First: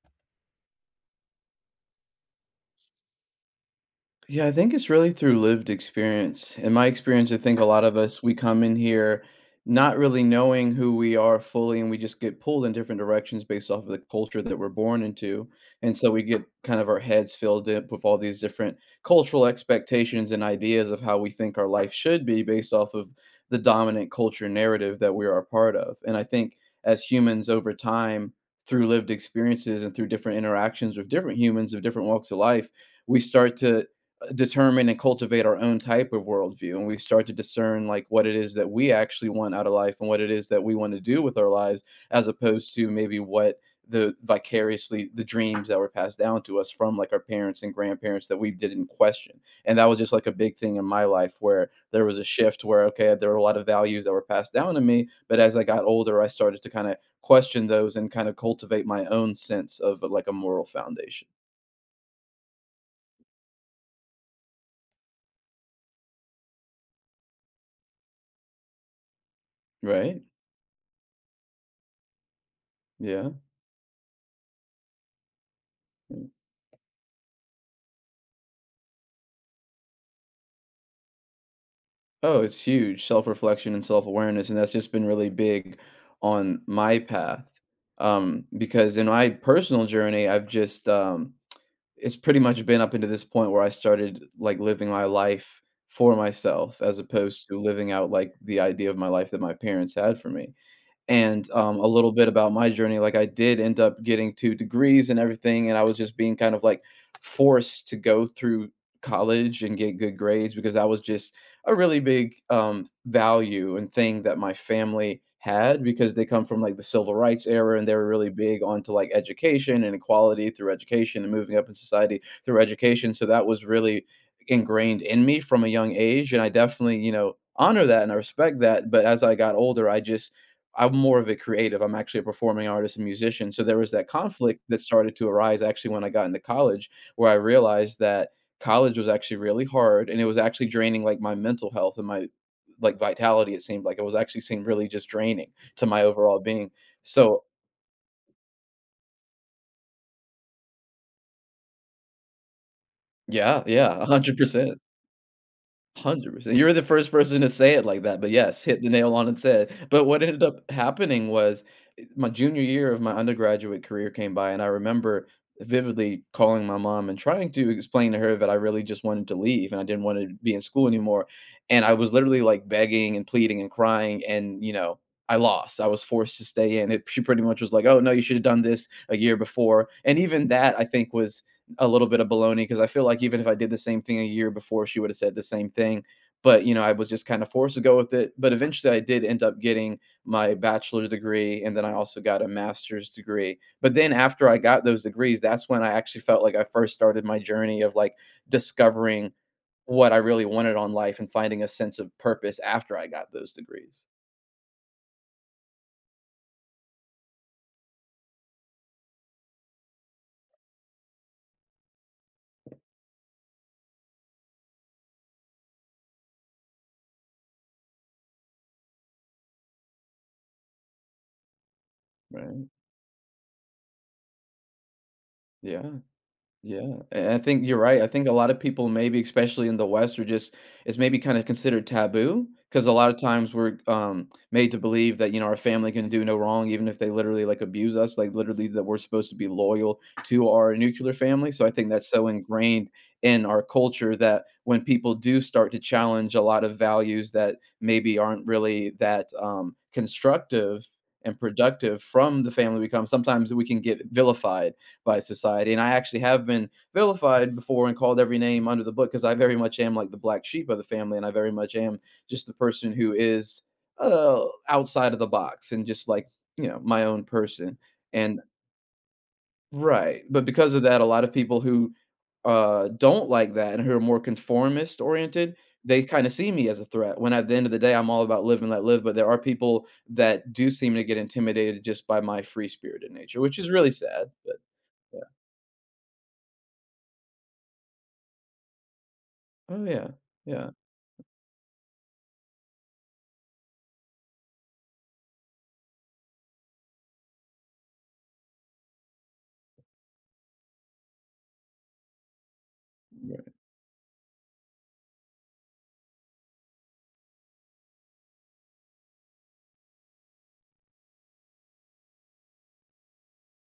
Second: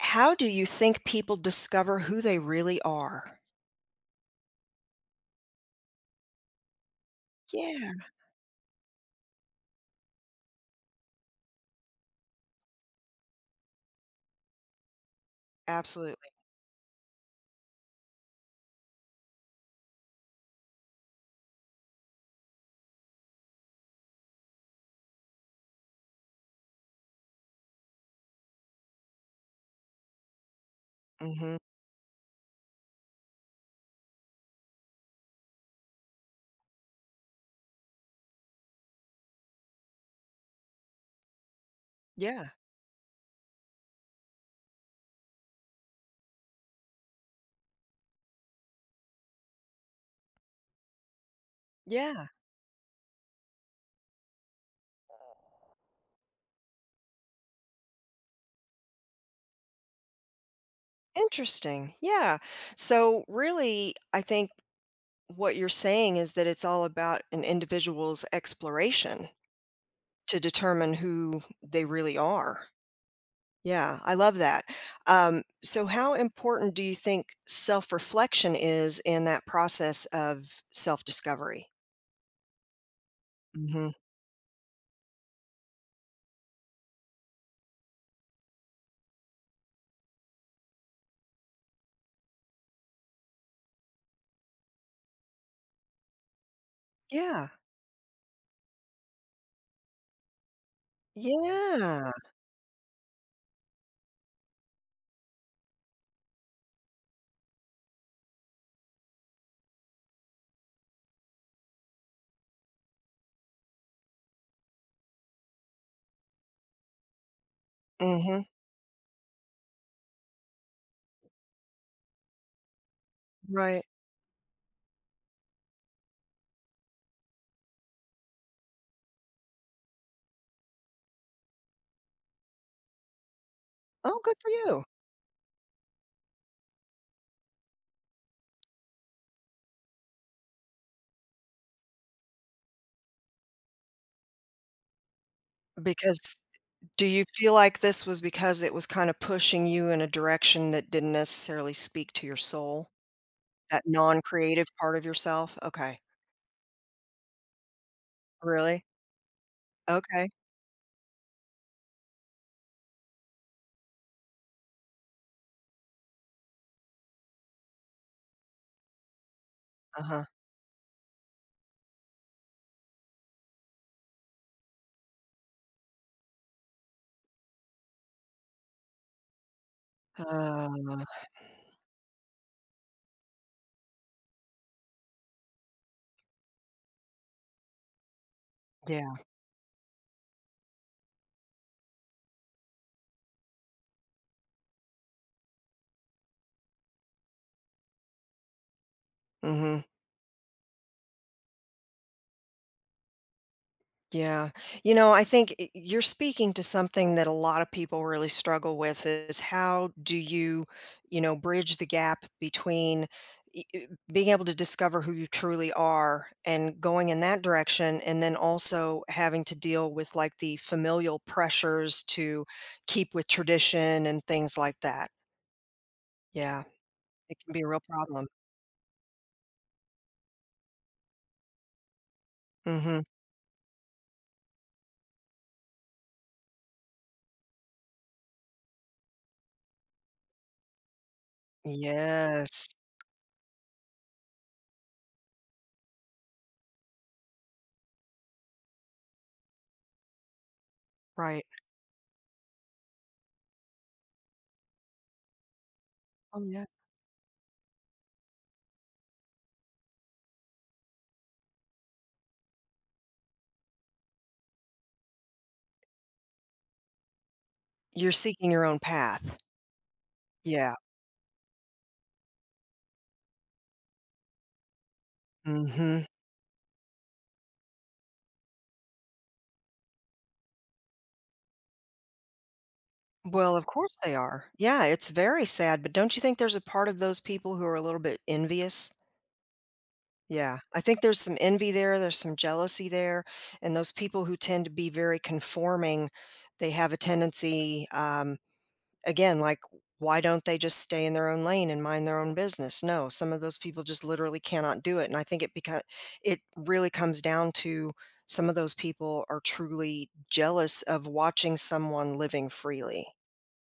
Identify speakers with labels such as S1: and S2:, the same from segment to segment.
S1: How do you think people discover who they really are?
S2: Yeah, I think it's really through lived experience. In my experience, I think a lot
S1: Yeah,
S2: of us, we come in here not really knowing who we are fully, and we just get pulled in different directions based off of the culture that we're born into. And so we
S1: absolutely.
S2: get kind of our heads filled up with all these different cultural expectations and ideas of how we think our life should be based off of the dominant culture narrative that we are a part of. And I think as humans over time, through lived experiences and through different interactions with different
S1: Mhm.
S2: humans of different walks of life, we start to determine and cultivate our own type of worldview, and we start to discern, like, what it is that we actually want out of life and what it is that we want to do with our lives as
S1: Yeah,
S2: opposed to maybe what the vicariously the dreams that were passed down to us from, like, our parents and grandparents that we didn't question. And that was just like a big thing in my life where there was a
S1: yeah,
S2: shift where, okay, there were a lot of values that were passed down to me, but as I got older, I started to kind of question those and kind of cultivate my own sense of, like, a moral foundation.
S1: interesting, yeah. So, really, I think what you're saying is that it's all about an individual's exploration
S2: Right.
S1: to determine who they really are.
S2: Yeah.
S1: Yeah, I love that. So how important do you think self-reflection is in that process of self-discovery?
S2: Oh, it's huge. Self-reflection and
S1: Mhm.
S2: self-awareness, and that's just been really big on my path. Because in my personal journey, I've just it's pretty much been up into this point where I started, like, living my life for myself as opposed
S1: Yeah.
S2: to living out, like, the idea of my life that my parents had for me. And a
S1: Yeah.
S2: little bit about my journey. Like I did end up getting two degrees and everything, and I was just being kind of like forced to go through college and get good grades because that was just a really big value and thing that my family had because they come from, like, the civil rights era, and they were really
S1: Mhm.
S2: big onto, like, education and equality through education and moving up in society through education. So that was
S1: Right.
S2: really ingrained in me from a young age, and I definitely, honor that, and I respect that. But as I got older, I'm more of a creative. I'm actually a performing artist and musician. So there was that
S1: Oh, good for
S2: conflict that
S1: you.
S2: started to arise actually when I got into college, where I realized that college was actually really hard and it was actually draining, like, my mental health and my, like, vitality. It seemed like it was actually seemed really just draining to my overall
S1: Because
S2: being.
S1: do you
S2: So
S1: feel like this was because it was kinda pushing you in a direction that didn't necessarily speak to your soul?
S2: yeah,
S1: That
S2: yeah,
S1: non-creative
S2: 100%.
S1: part of yourself? Okay.
S2: 100%. You were the first person to say it like that, but yes, hit
S1: Really?
S2: the nail on its head. But what
S1: Okay.
S2: ended up happening was, my junior year of my undergraduate career came by, and I remember vividly calling my mom and trying to explain to her that I really just wanted to leave and I didn't want
S1: Uh-huh.
S2: to be in school anymore. And I was literally like begging and pleading and crying. And, you know, I lost. I was forced to stay in. She pretty much was like, "Oh, no, you should have done this a year before." And even
S1: Uh,
S2: that, I think, was a little bit of baloney because I feel like even if I did the same thing a year before, she would have said the same thing. But, you know, I was just kind of forced to go with it. But eventually, I
S1: yeah.
S2: did end up getting my bachelor's degree, and then I also got a master's degree. But then after I got those degrees, that's when I actually felt like I first started my journey of, like, discovering
S1: Mhm.
S2: what I really wanted on life and finding a sense of purpose after I got those degrees.
S1: Yeah. You know, I think you're speaking to something that a lot of people really struggle with is how do you, bridge the gap between y- y- being able to discover who you truly are and going in that direction and then also having to deal with like the familial pressures to
S2: Right?
S1: keep with tradition and things like that.
S2: Yeah.
S1: Yeah.
S2: Yeah, and I
S1: It can be
S2: think
S1: a
S2: you're
S1: real
S2: right. I
S1: problem.
S2: think a lot of people maybe, especially in the West, are just it's maybe kind of considered taboo because a
S1: Mhm.
S2: lot of times we're made to believe that, you know, our family can do no wrong, even if they literally like abuse us, like literally that we're supposed to be loyal to our nuclear family. So I think that's so
S1: Yes.
S2: ingrained in our culture that when people do start to challenge a lot of values that maybe aren't really that constructive and
S1: Right.
S2: productive from the family we come, sometimes we can get vilified by society. And I actually
S1: Oh
S2: have
S1: yeah.
S2: been vilified before and called every name under the book because I very much am like the black sheep of the family. And I very much am just the person who is uh, outside of the box and just like, you know, my own person.
S1: You're
S2: And
S1: seeking your own path.
S2: right. But because
S1: Yeah.
S2: of that, a lot of people who don't like that and who are more conformist oriented, they
S1: Mhm.
S2: kind of see me as a threat, when at the end of the day, I'm all about live and let live. But there are people that do seem to get intimidated just by my free spirited nature,
S1: Well,
S2: which
S1: of
S2: is really
S1: course they
S2: sad.
S1: are.
S2: But
S1: Yeah, it's
S2: yeah.
S1: very sad, but don't you think there's a part of those people who are a little bit envious?
S2: Oh yeah.
S1: Yeah,
S2: Yeah.
S1: I think there's some envy there, there's some jealousy there, and those people who tend to be very conforming, they have a tendency, again, like, why don't they just stay in their own lane and mind their own business? No, some of those people just literally cannot do it, and I think it really comes down to some of those people are truly jealous of watching someone living freely.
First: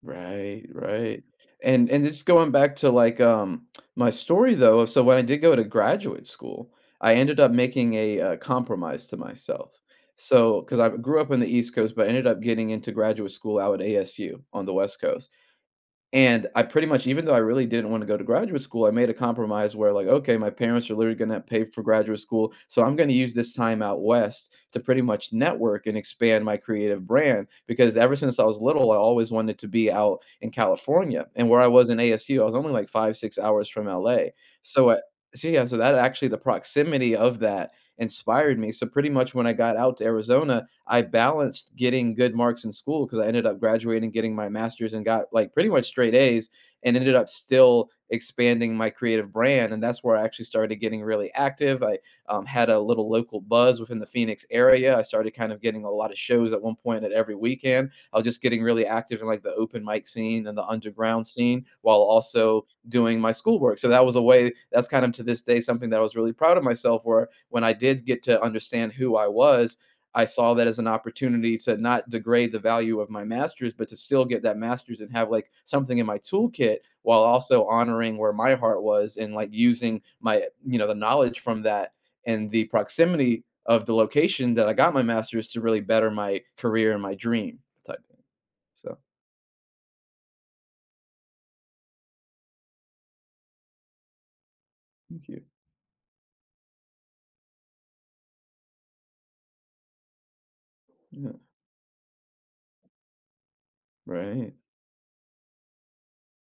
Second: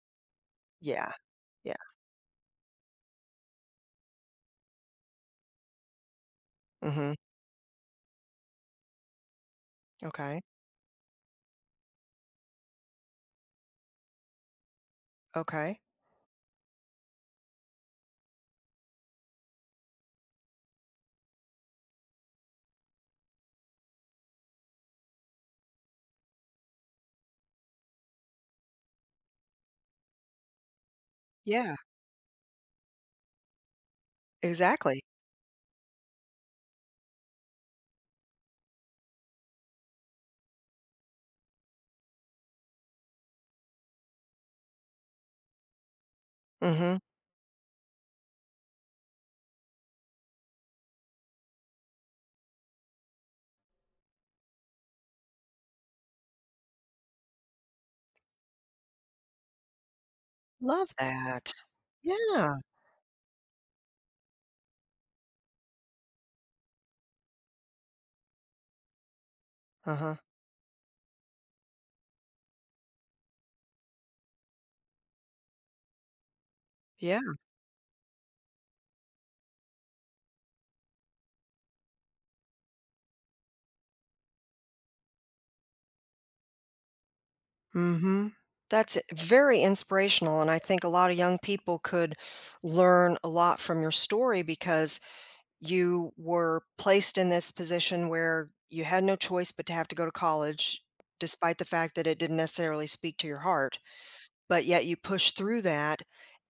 S2: R right,
S1: Yeah. Yeah.
S2: right. And just going back to, like, my story though. So when I did go to graduate school, I
S1: Mhm.
S2: ended up making a, compromise to myself.
S1: Okay.
S2: So because I grew up in the East Coast, but ended up getting into graduate school out at ASU on the West Coast.
S1: Okay.
S2: And I pretty much even though I really didn't wanna go to graduate school, I made a compromise where, like, "Okay, my parents are literally gonna pay for graduate school, so I'm gonna use this time out west to pretty much network and expand my creative brand," because ever since I was little, I always wanted to be out in California, and where I
S1: Yeah,
S2: was in ASU, I was only, like, 5, 6 hours from LA. So, uh
S1: exactly.
S2: so that actually the proximity of that inspired me. So pretty much when I got out to Arizona, I balanced getting good marks in school because I ended up graduating, getting my master's, and got like pretty much straight A's, and
S1: Mhm.
S2: ended up still expanding my creative brand. And that's where I actually started getting really active. I had a little local buzz within the Phoenix area. I started kind of getting a lot of shows at one point at every weekend. I was just getting really active in, like, the open mic scene and the
S1: Love
S2: underground
S1: that.
S2: scene while
S1: Yeah.
S2: also doing my schoolwork. So that was a way that's kind of to this day something that I was really proud of myself where when I did get to understand who I was,
S1: Uh-huh.
S2: I saw that as an opportunity to not degrade the value of my masters, but to still get that masters and have, like, something in my toolkit while
S1: Yeah.
S2: also honoring where my heart was and, like, using my, you know, the knowledge from that and the proximity of the location that I got my masters to really better my career and my dream type thing.
S1: Mhm.
S2: So
S1: That's very inspirational, and I think a lot of young people could learn a lot from your story because
S2: thank you.
S1: you were placed in this position where you had no choice but to have to go to college,
S2: Yeah.
S1: despite the fact that it didn't necessarily speak to your heart,
S2: Right.
S1: but yet you pushed through that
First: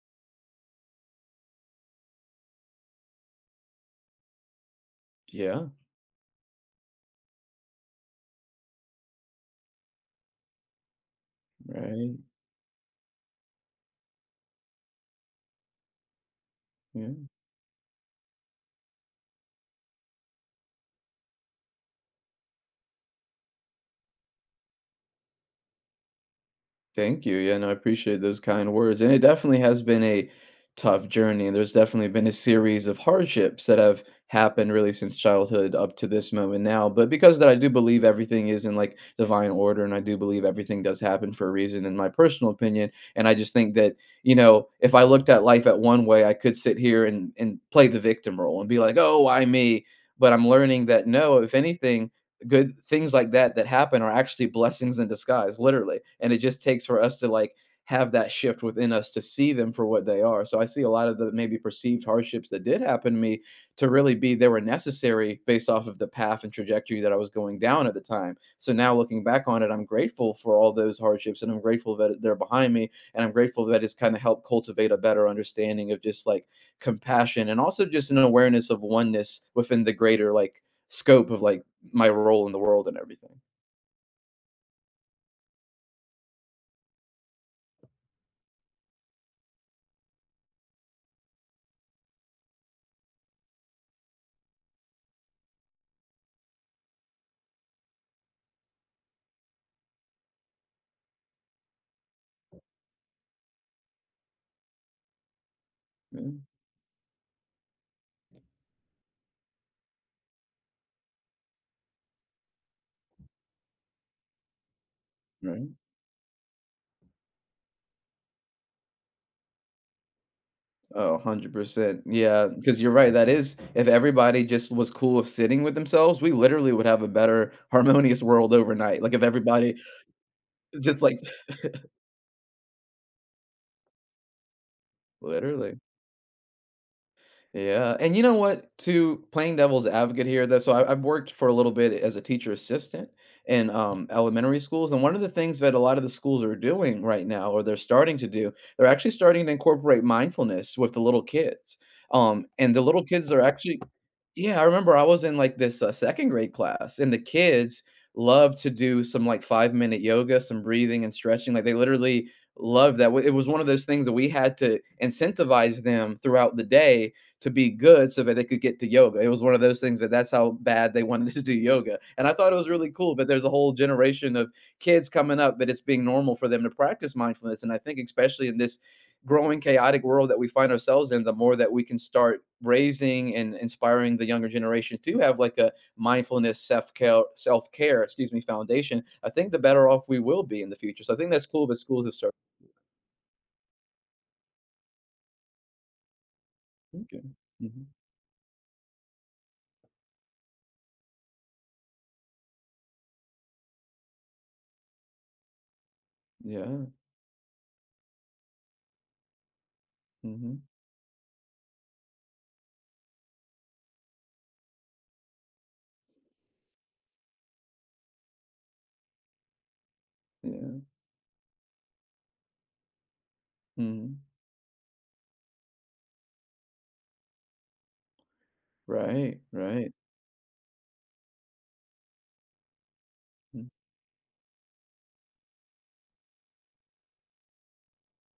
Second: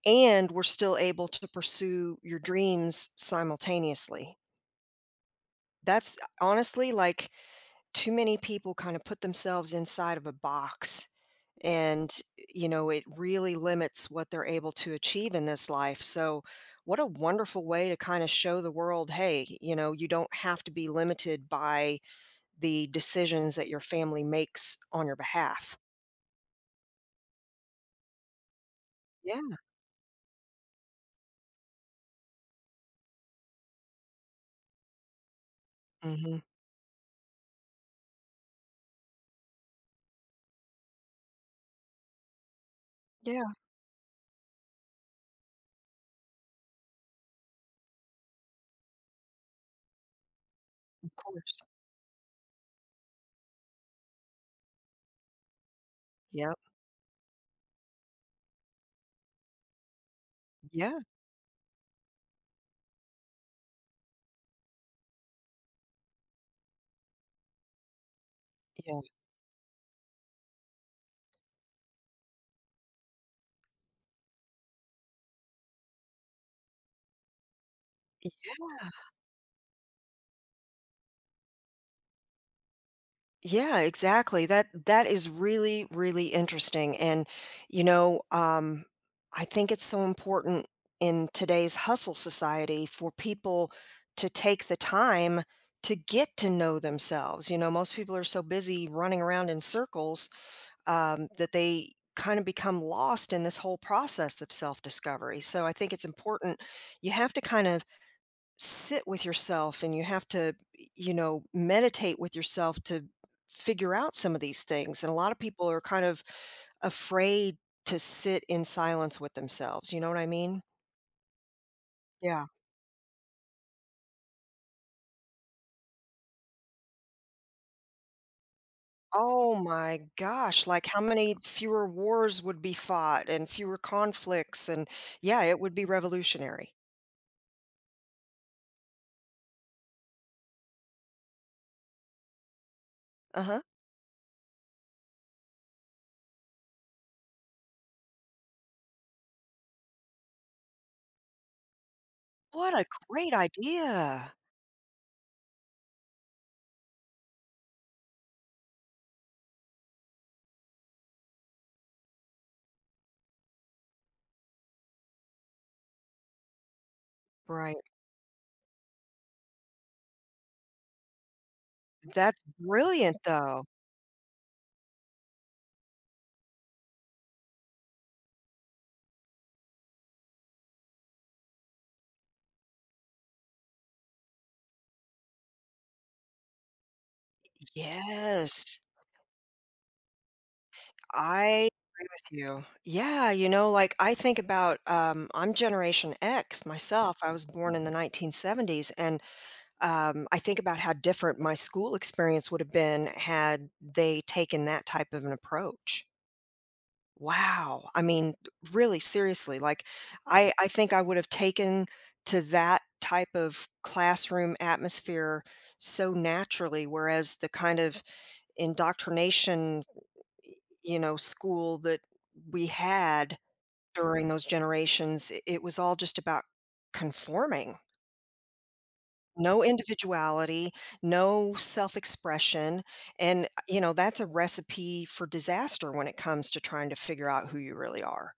S1: and were still able to pursue your dreams simultaneously.
S2: Yeah.
S1: That's honestly, like, too many people kinda put themselves inside of a box, and,
S2: Right.
S1: you know, it really limits what they're able to achieve in this life, so what a
S2: Yeah.
S1: wonderful way to kinda show the world, "Hey, you know, you don't have to be limited by the decisions that your family makes on your behalf."
S2: Thank you. Yeah, no, I appreciate those kind words. And it
S1: Yeah,
S2: definitely has been a tough journey. And there's definitely been a series of hardships that have happened really since childhood up to this
S1: mhm.
S2: moment now. But because of that, I do believe everything is in, like, divine order, and I do believe everything does happen for a reason in my personal opinion. And I
S1: Yeah,
S2: just think that, you know, if I looked at life at one way, I could sit here and play the victim role and be like, "Oh, why me?" But I'm learning that
S1: of
S2: no, if
S1: course.
S2: anything, good things like that happen are actually blessings in disguise, literally. And it
S1: Yep.
S2: just takes for us to, like, have that shift within us to see them for what they are. So I see a
S1: Yeah,
S2: lot of the maybe perceived hardships that did happen to me to really be they were necessary based off of the path and trajectory that I was going down at the time. So now
S1: yeah.
S2: looking back on it, I'm grateful for all those hardships, and I'm grateful that they're behind me, and I'm grateful that it's kind of helped cultivate a better understanding of just, like, compassion and also just an awareness of oneness within the greater, like, scope of, like, my role in the world and everything.
S1: Yeah, exactly. That that is really, really interesting. And you know, um, I think it's so important in today's hustle society for people to take the time to get to know themselves. You know, most people are so busy running around in circles that they kind of become lost in this whole process of self-discovery. So I think it's
S2: Yeah,
S1: important. You have to kind of sit with yourself and you have to meditate with yourself to figure out some of these things. And a lot of
S2: right.
S1: people are kind of afraid to sit in silence with themselves. You know what I mean?
S2: Oh, 100%. percent
S1: Yeah.
S2: Yeah, because 'cause you're right, that is if everybody just was cool with sitting with themselves, we literally would have a better harmonious world overnight. Like, if
S1: Oh
S2: everybody
S1: my gosh, like how
S2: just like
S1: many fewer wars would be fought and fewer conflicts and yeah, it would
S2: literally.
S1: be revolutionary.
S2: Yeah, and you know what? To playing devil's advocate here, I've worked for a little bit as a teacher assistant
S1: Uh-huh.
S2: in elementary schools, and one of the things that a lot of the schools are doing right now, or they're starting to do, they're actually starting to incorporate mindfulness with the little kids. And
S1: What
S2: the
S1: a
S2: little kids
S1: great
S2: are actually,
S1: idea.
S2: yeah, I remember I was in like this second grade class, and the kids love to do some like 5 minute yoga, some breathing and stretching. Like they literally love that. It was one of those things that we had to incentivize them throughout the day to be
S1: Right.
S2: good so that they could get to yoga. It was one of those things that that's how bad they wanted to do yoga. And I
S1: That's
S2: thought it was really cool,
S1: brilliant
S2: but there's a
S1: though.
S2: whole generation of kids coming up that it's being normal for them to practice mindfulness. And I think, especially in this growing chaotic world that we find ourselves in, the more that we can start raising and inspiring the younger generation to have like a mindfulness self care, excuse me,
S1: Yes.
S2: foundation, I think the better off we will be in the future. So I think that's cool
S1: I
S2: that schools
S1: agree
S2: have started
S1: with you. Yeah, you know, like I think about I'm Generation X myself. I
S2: thinking.
S1: was born in
S2: Mhm.
S1: the 1970s and I think about how different my school experience would have been had they taken that type of an approach.
S2: Yeah.
S1: Wow. I mean, really seriously, like I
S2: Hmm.
S1: I think I would have taken to that type of classroom atmosphere so naturally whereas the kind of indoctrination,
S2: Yeah.
S1: you know, school that we had
S2: Hmm.
S1: during those generations, I it was all just about conforming.
S2: Right,
S1: No
S2: right,
S1: individuality, no self-expression, and,
S2: mm,
S1: you know, that's a recipe for disaster when it comes to trying to figure out who you really are.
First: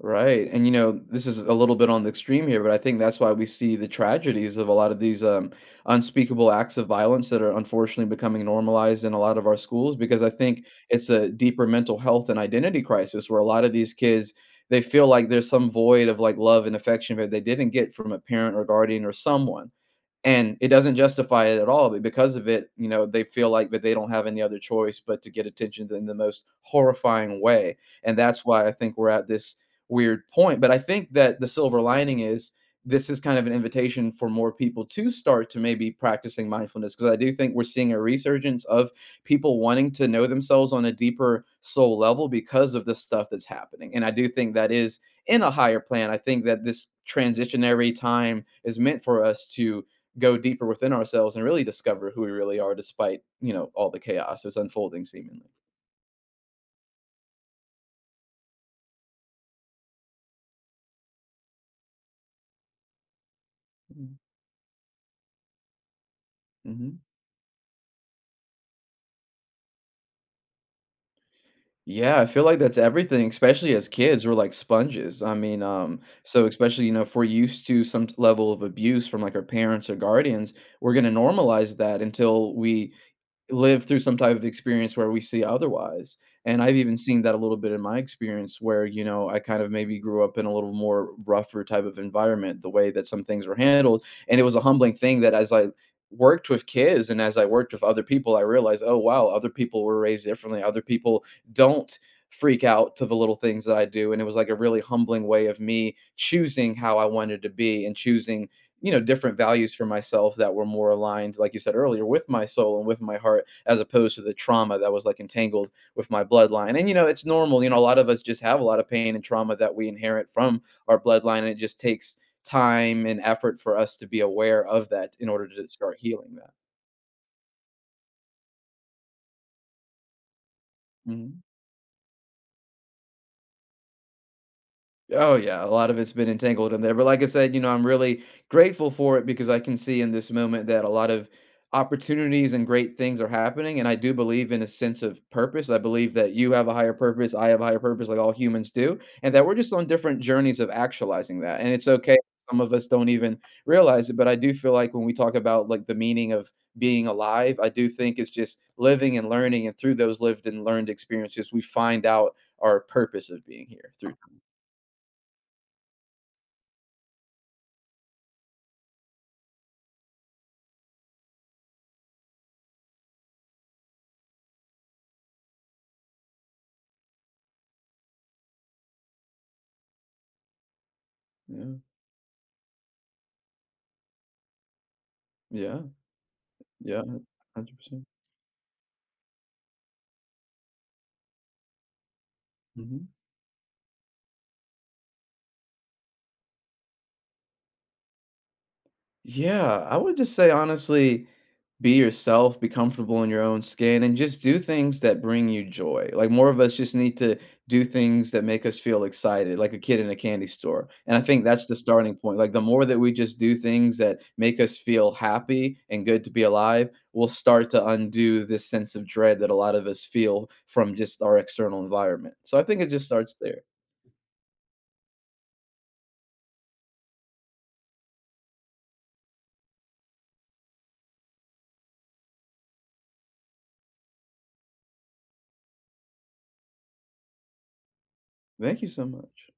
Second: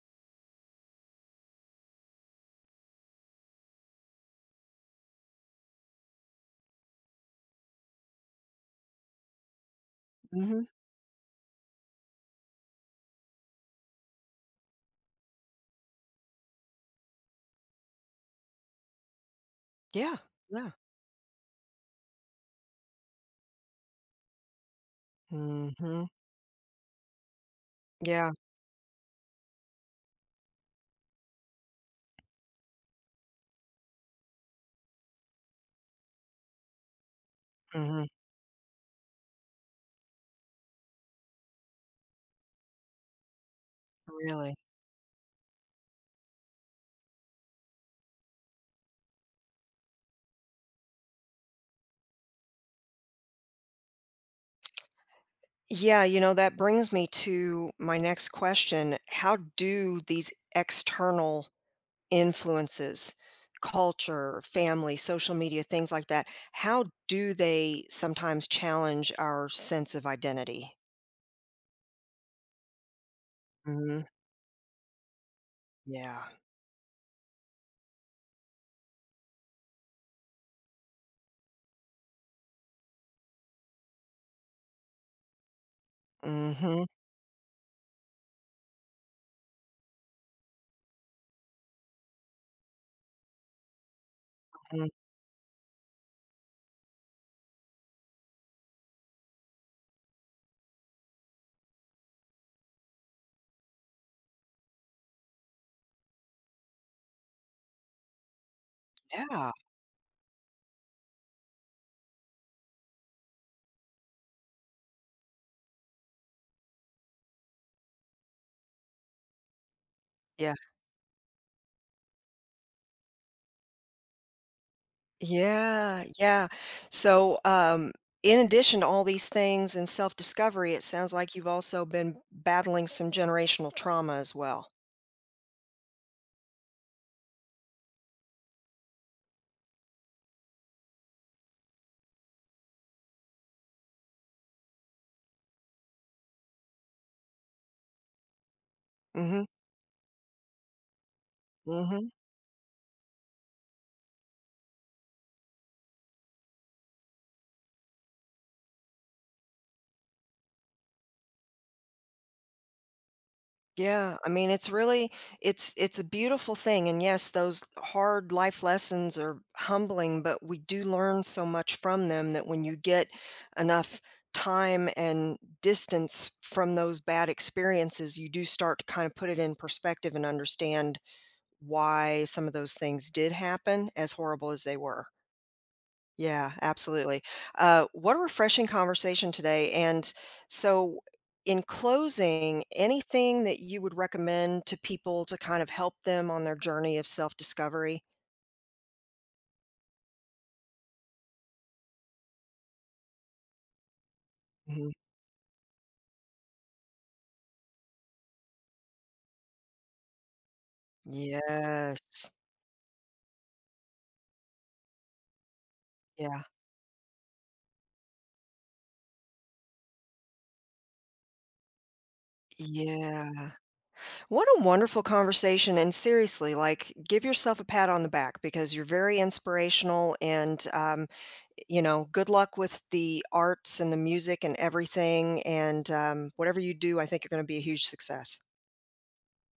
S2: right, and, you know, this is a little bit on the extreme here, but I think that's why we see the tragedies of a lot of these, unspeakable acts of violence that are unfortunately becoming normalized in a lot of our schools because I think
S1: Mhm.
S2: it's a deeper mental health and identity crisis where a lot of these kids, they feel like there's some void of, like, love and affection that they didn't get from a parent or guardian or someone,
S1: Yeah,
S2: and it
S1: yeah.
S2: doesn't justify it at all, but because of it, they feel like that they don't have any other choice but to get attention in
S1: Mhm.
S2: the most horrifying way, and
S1: Yeah,
S2: that's why I think we're at this weird point, but I think that the silver lining is this is kind of an invitation for more people to start to maybe practicing mindfulness because I do think we're seeing a
S1: mhm.
S2: resurgence of people wanting to know themselves on a deeper soul level because of the stuff that's happening, and I do think
S1: Really.
S2: that is in a higher plan. I think that this transitionary time is meant for us to go deeper within ourselves and really discover who we really are despite, all the chaos that's unfolding seemingly.
S1: Yeah, you know, that brings me to my next question. How do these external influences,
S2: Mm,
S1: culture, family, social media, things like that, how
S2: mhm.
S1: do they sometimes challenge our sense of identity?
S2: Yeah, I feel like that's everything, especially as
S1: Mhm.
S2: kids, we're like sponges. I mean,
S1: Yeah.
S2: so especially, if we're used to some level of abuse from like our parents or guardians, we're gonna normalize that until we live through some type of experience where we see otherwise, and I've
S1: Mhm.
S2: even seen that a little bit in my experience where, I kind of maybe grew up in a little more rougher type of environment, the way that some things were handled, and it was a
S1: Mm.
S2: humbling thing that as I worked with kids and as I worked with other people, I realized, "Oh, wow, other people were raised differently, other people don't freak out to the little things that I do," and it was like a really humbling way of me choosing how I wanted to be and choosing different
S1: Yeah.
S2: values for myself that were more aligned like you said earlier with my soul and with my heart as opposed to the trauma that was like entangled with my bloodline and it's normal, a lot of us just have a lot of pain and trauma that we inherit
S1: Yeah.
S2: from our bloodline and it just takes time and effort for us to be aware of that in order to start
S1: Yeah.
S2: healing
S1: Yeah.
S2: that.
S1: So, in addition to all these things and self-discovery, it sounds like
S2: Mm-hmm.
S1: you've also been battling some generational trauma as well.
S2: Oh, yeah, a lot of it's been entangled in there, but like I said, I'm really grateful for it because I can see in this moment that a lot of opportunities and great things are happening, and I do believe in a sense of purpose. I believe that you have a higher purpose, I have a higher purpose, like all humans do, and
S1: Mhm.
S2: that we're just on different journeys of actualizing that. And it's
S1: Mhm.
S2: okay, if some of us don't even realize it, but I do feel like when we talk about like the meaning of being alive, I do think it's just living and learning, and through those lived and learned experiences, we find out our purpose of being here through.
S1: Yeah, I mean, it's it's a beautiful thing and yes, those hard life lessons are humbling, but we do learn so much from them that when you get enough time and distance from those bad experiences, you do start to kind of put it in perspective and understand
S2: Yeah.
S1: why some of those things did happen, as horrible as they were.
S2: Yeah,
S1: Yeah,
S2: yeah,
S1: absolutely.
S2: 100%.
S1: What a refreshing conversation today. And so, in closing,
S2: Mhm.
S1: anything that you would recommend to people to kind of help them on their journey of self discovery?
S2: Yeah, I would just say honestly, be yourself, be comfortable in your own skin, and just do
S1: Mhm.
S2: things that bring you joy. Like more of us just need to do things that make us feel excited, like a kid in a candy store. And I think that's the starting
S1: Yes.
S2: point. Like the more that we just do things that make us feel happy and good to be
S1: Yeah.
S2: alive, we'll start to undo this sense of dread that a lot of us feel from just our external environment. So I think it just starts
S1: Yeah.
S2: there.
S1: What a wonderful conversation. And seriously, like, give yourself a pat on the back because you're very inspirational. And, you know, good luck with the arts and the music and everything. And whatever you do, I think you're going to be a huge success.
S2: Thank you so much.